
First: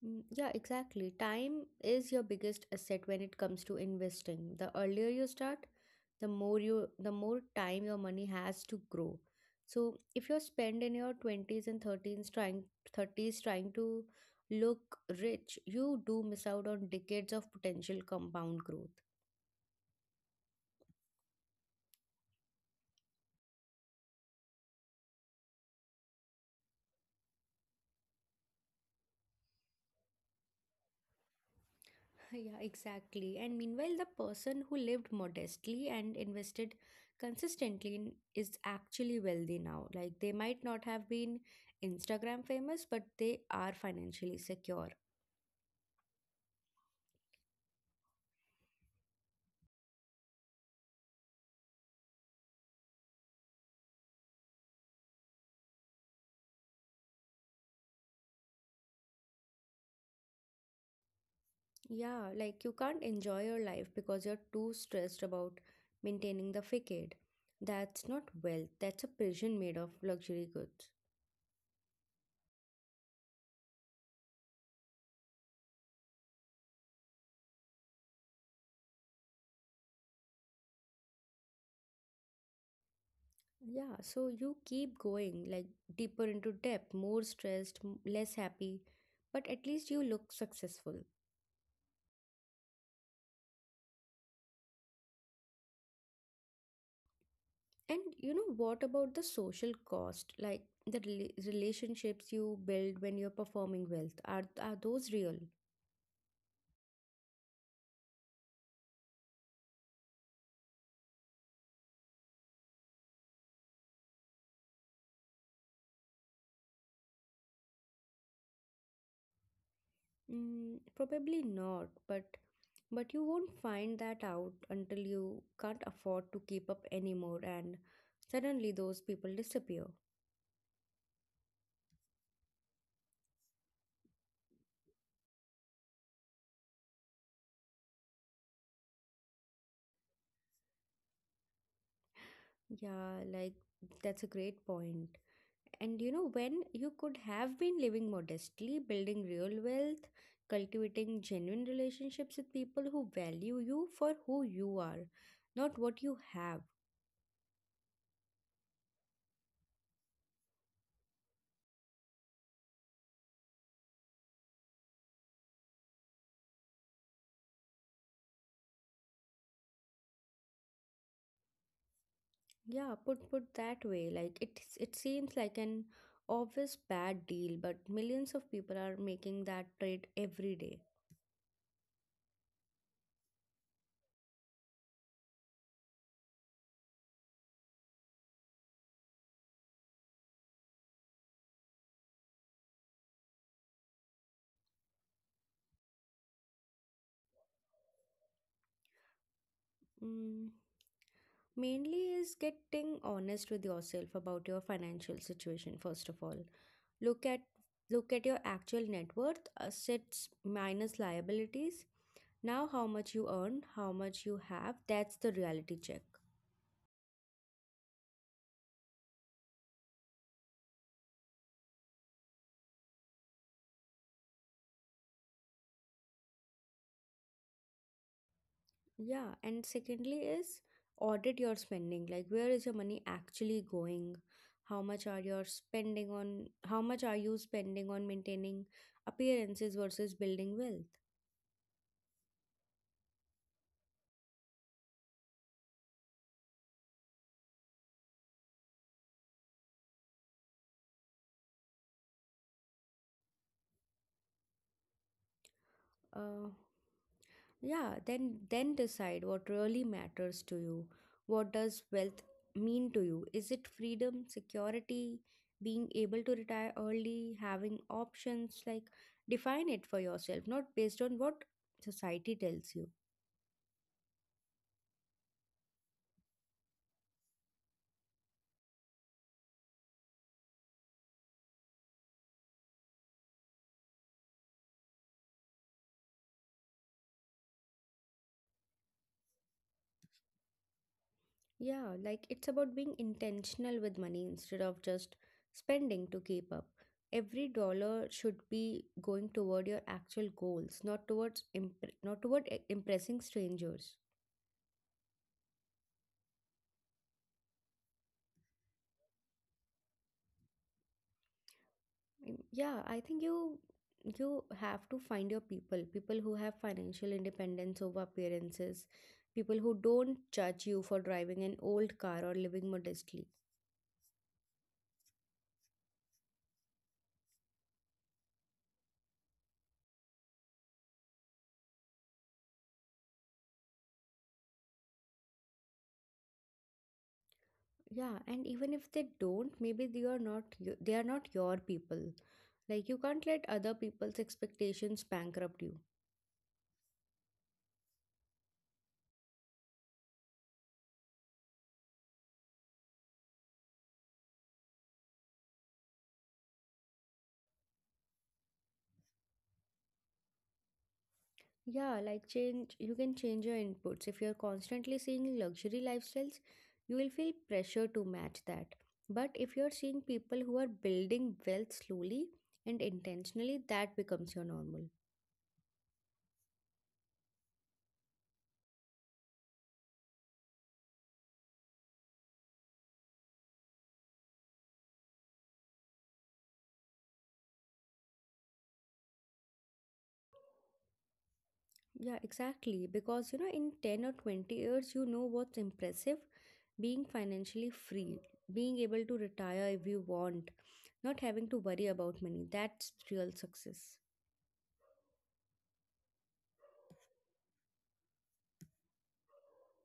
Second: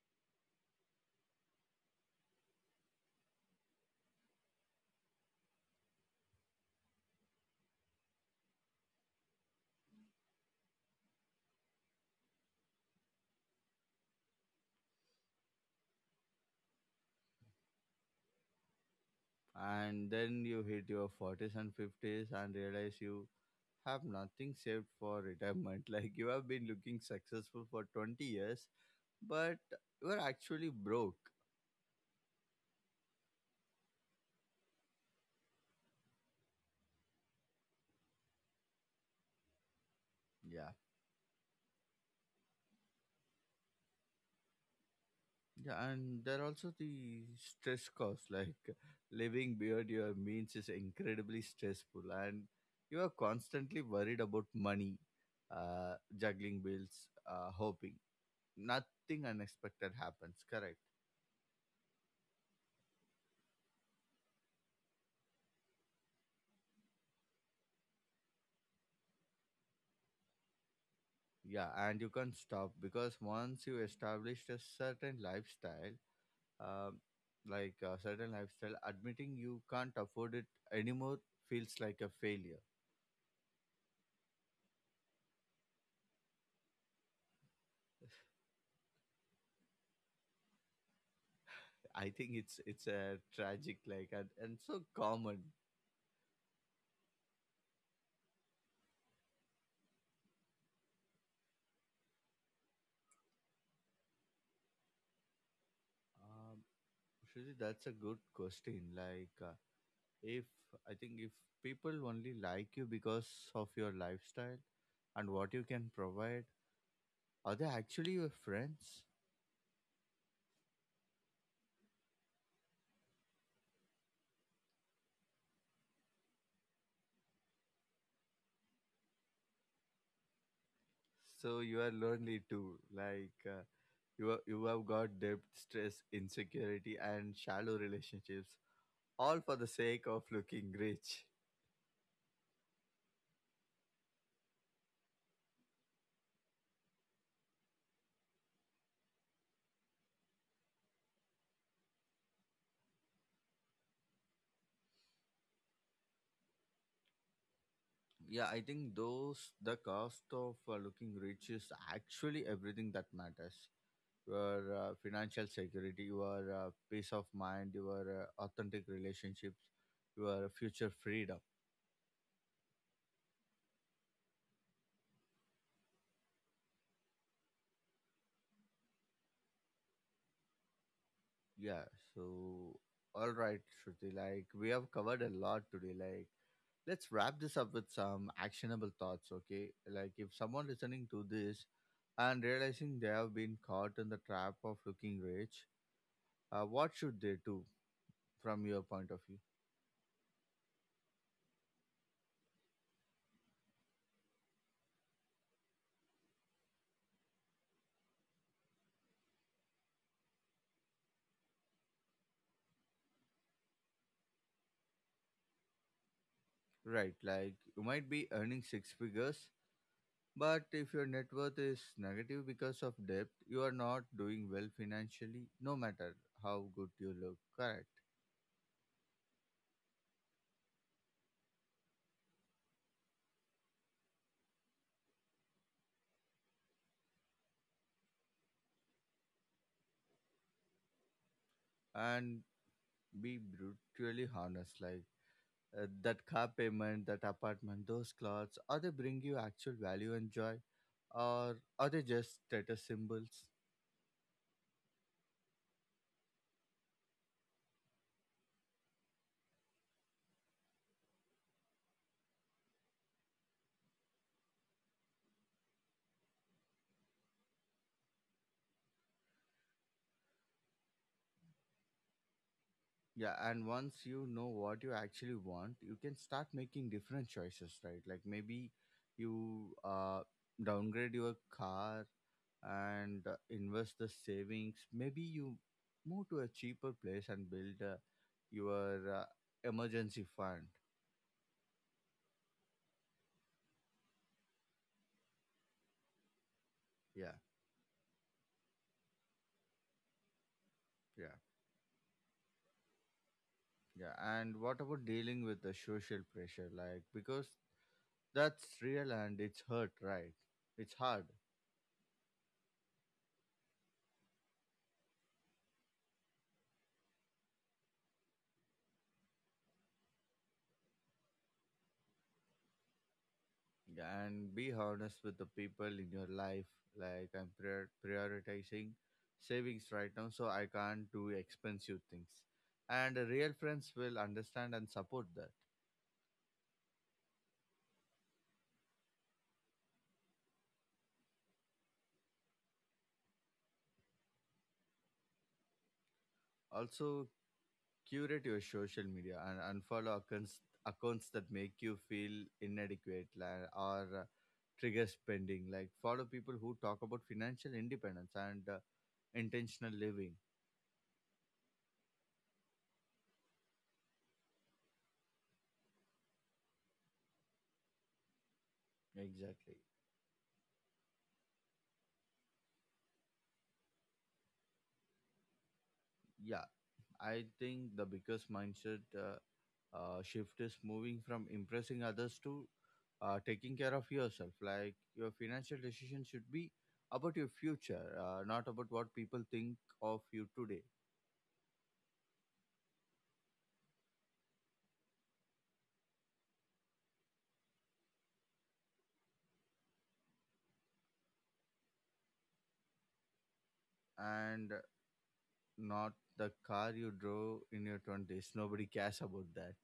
Speaker 1: Mm, Yeah, exactly. Time is your biggest asset when it comes to investing. The earlier you start, the more you the more time your money has to grow. So if you're spending your twenties and thirteens trying thirties trying to look rich, you do miss out on decades of potential compound growth.
Speaker 2: and then you hit your forties and fifties and realize you have nothing saved for retirement like you have been looking successful for twenty years, but you are actually broke.
Speaker 1: Yeah, exactly. And meanwhile, the person who lived modestly and invested consistently in, is actually wealthy now. Like, they might
Speaker 2: Yeah.
Speaker 1: not have been Instagram famous, but they are financially secure.
Speaker 2: Yeah, and there are also the stress costs. Like, living beyond your means is incredibly stressful, and you are constantly worried about money, uh, juggling bills, uh, hoping nothing unexpected happens. Correct.
Speaker 1: Yeah, like you can't enjoy your life because you're too stressed about maintaining the facade. That's not wealth, that's a prison made of luxury goods.
Speaker 2: Yeah, and you can't stop because once you established a certain lifestyle, um, like a certain lifestyle, admitting you can't afford it anymore feels like a failure.
Speaker 1: Yeah, so you keep going, like deeper into debt, more stressed, m- less happy, but at least you look successful.
Speaker 2: I think it's it's a tragic, like, and, and so common.
Speaker 1: And you know, what about the social cost? Like the rela- relationships you build when you're performing wealth, are are those real?
Speaker 2: Um, Shruti, that's a good question. Like, uh, if I think if people only like you because of your lifestyle and what you can provide, are they actually your friends?
Speaker 1: Mm, probably not, but but you won't find that out until you can't afford to keep up anymore, and suddenly those people disappear.
Speaker 2: So you are lonely too. Like, uh, you are, you have got debt, stress, insecurity, and shallow relationships, all for the sake of looking rich.
Speaker 1: Yeah, like that's a great point. And you know, when you could have been living modestly, building real wealth, cultivating genuine relationships with people who value you for who you are, not what you have.
Speaker 2: Yeah, I think those the cost of uh, looking rich is actually everything that matters. Your uh, financial security, your uh, peace of mind, your uh, authentic relationships, your future freedom.
Speaker 1: Yeah, put put that way. Like it it seems like an obvious bad deal, but millions of people are making that trade every day.
Speaker 2: Yeah. So, all right, Shruti. Like, we have covered a lot today. Like, let's wrap this up with some actionable thoughts. Okay. Like, if someone listening to this and realizing they have been caught in the trap of looking rich, uh, what should they do? From your point of view.
Speaker 1: Mm, Mainly is getting honest with yourself about your financial situation. First of all, look at look at your actual net worth, assets minus liabilities, now how much you earn, how much you have. That's the reality check.
Speaker 2: Right, like you might be earning six figures, but if your net worth is negative because of debt, you are not doing well financially, no matter how good you look. Correct.
Speaker 1: Yeah, and secondly is audit your spending. Like where is your money actually going? how much are you spending on how much are you spending on maintaining appearances versus building wealth?
Speaker 2: And be brutally honest, like uh, that car payment, that apartment, those clothes, are they bring you actual value and joy? Or are they just status symbols?
Speaker 1: uh, Yeah, then then decide what really matters to you. What does wealth mean to you? Is it freedom, security, being able to retire early, having options? Like define it for yourself, not based on what society tells you.
Speaker 2: Yeah, and once you know what you actually want, you can start making different choices, right? Like, maybe you uh, downgrade your car and uh, invest the savings. Maybe you move to a cheaper place and build uh, your uh, emergency fund.
Speaker 1: Yeah, like it's about being intentional with money instead of just spending to keep up.
Speaker 2: Yeah,
Speaker 1: Every dollar should be going toward your actual goals, not
Speaker 2: yeah,
Speaker 1: towards imp- not toward eh, impressing strangers.
Speaker 2: yeah. And what about dealing with the social pressure? Like, because that's real and it's hurt, right? It's hard.
Speaker 1: Mm, yeah, I think you you have to find your people, people who have financial independence over appearances, people who don't judge you for driving an old car or living modestly.
Speaker 2: Yeah, and be honest with the people in your life, like, I'm prior- prioritizing savings right now, so I can't do expensive things, and the real friends will understand and support that.
Speaker 1: Yeah, and even if they don't, maybe they are not you- they are not your people. Like you can't let other people's expectations bankrupt you.
Speaker 2: Also, curate your social media and unfollow accounts accounts that make you feel inadequate, like, or uh, trigger spending. Like, follow people who talk about financial independence and uh, intentional living.
Speaker 1: Yeah, like change, you can change your inputs. If you're constantly seeing luxury lifestyles, you will feel pressure to match that. But if you're
Speaker 2: Exactly.
Speaker 1: seeing people who are building wealth slowly and intentionally, that becomes your normal.
Speaker 2: Yeah, I think the biggest mindset uh, uh, shift is moving from impressing others to uh, taking care of yourself. Like, your financial decision should be about your future, uh, not about what people think of you today,
Speaker 1: Yeah, exactly. Because you know, in ten or twenty years, you know what's impressive: being financially free, being able to retire if you want, not having to worry about money. That's real success.
Speaker 2: and not the car you drove in your twenties. Nobody cares about that.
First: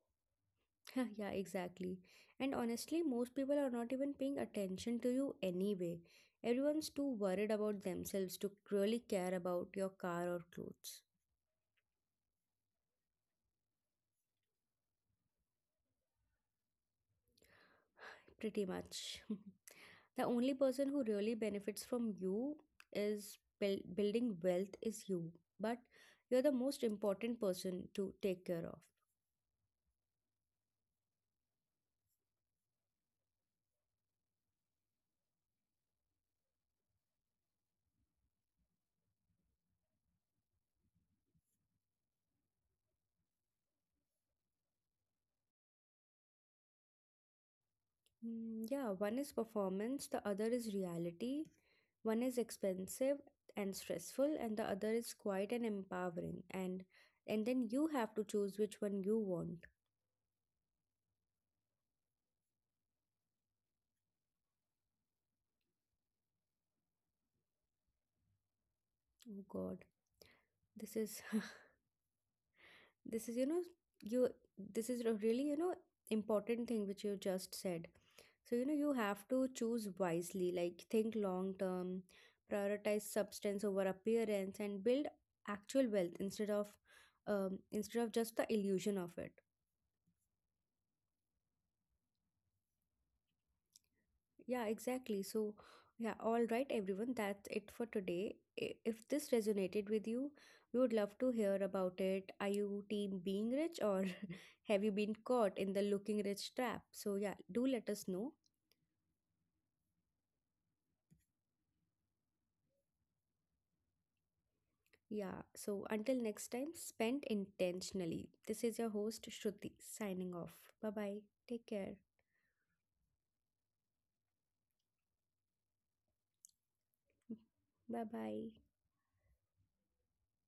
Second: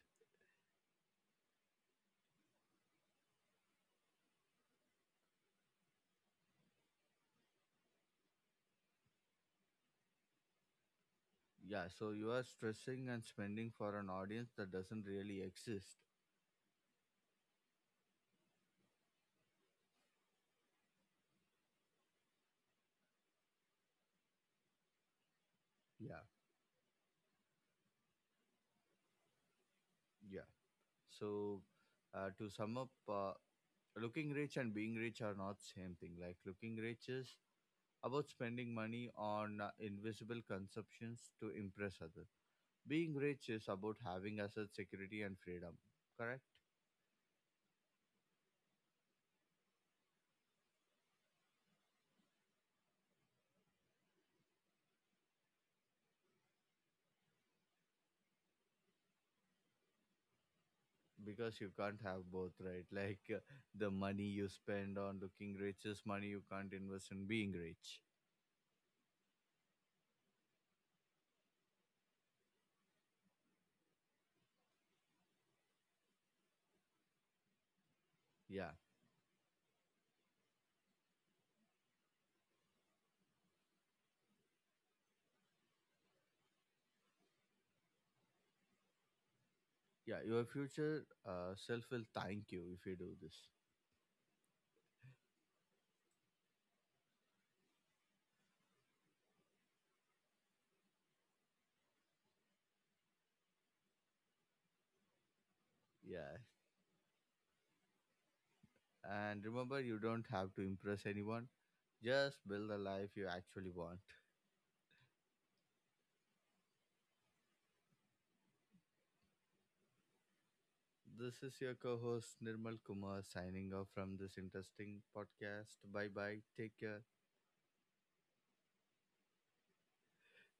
Speaker 1: Yeah, exactly. And honestly, most people are not even paying attention to you anyway. Everyone's too worried about themselves to really care about your car or clothes.
Speaker 2: Yeah, so you are stressing and spending for an audience that doesn't really exist.
Speaker 1: Pretty much. The only person who really benefits from you is buil- building wealth is you. But
Speaker 2: Yeah,
Speaker 1: you're the most important person to take care of.
Speaker 2: yeah. So, uh, to sum up, uh, looking rich and being rich are not same thing. Like, looking rich is about spending money on uh, invisible consumptions to impress others. Being rich is about having asset security and freedom. Correct?
Speaker 1: Mm, yeah, one is performance, the other is reality. One is expensive and stressful, and the other is quiet and empowering. And and then you have to choose which one you want.
Speaker 2: Because you can't have both, right? Like, uh, the money you spend on looking rich is money you can't invest in being rich.
Speaker 1: Oh God, this is this is, you know you this is a really, you know, important thing which you just said. So you
Speaker 2: Yeah,
Speaker 1: know, you have to choose wisely, like think long term, prioritize substance over appearance, and build actual wealth instead of um, instead of just the illusion of it.
Speaker 2: yeah. Your future uh, self will thank you if you do this.
Speaker 1: Yeah, exactly. So, yeah, all right, everyone, that's it for today. I- If this resonated with you, we would love to hear about it. Are you team being rich, or have you been caught in the looking
Speaker 2: Yeah.
Speaker 1: rich trap? So, yeah, do let us know.
Speaker 2: And remember, you don't have to impress anyone. Just build the life you actually want.
Speaker 1: Yeah, so until next time, spend intentionally. This is your host, Shruti, signing off. Bye bye.
Speaker 2: This is
Speaker 1: Take
Speaker 2: your
Speaker 1: care.
Speaker 2: co host Nirmal Kumar signing off from this interesting podcast. Bye bye. Take care.
Speaker 1: Bye bye.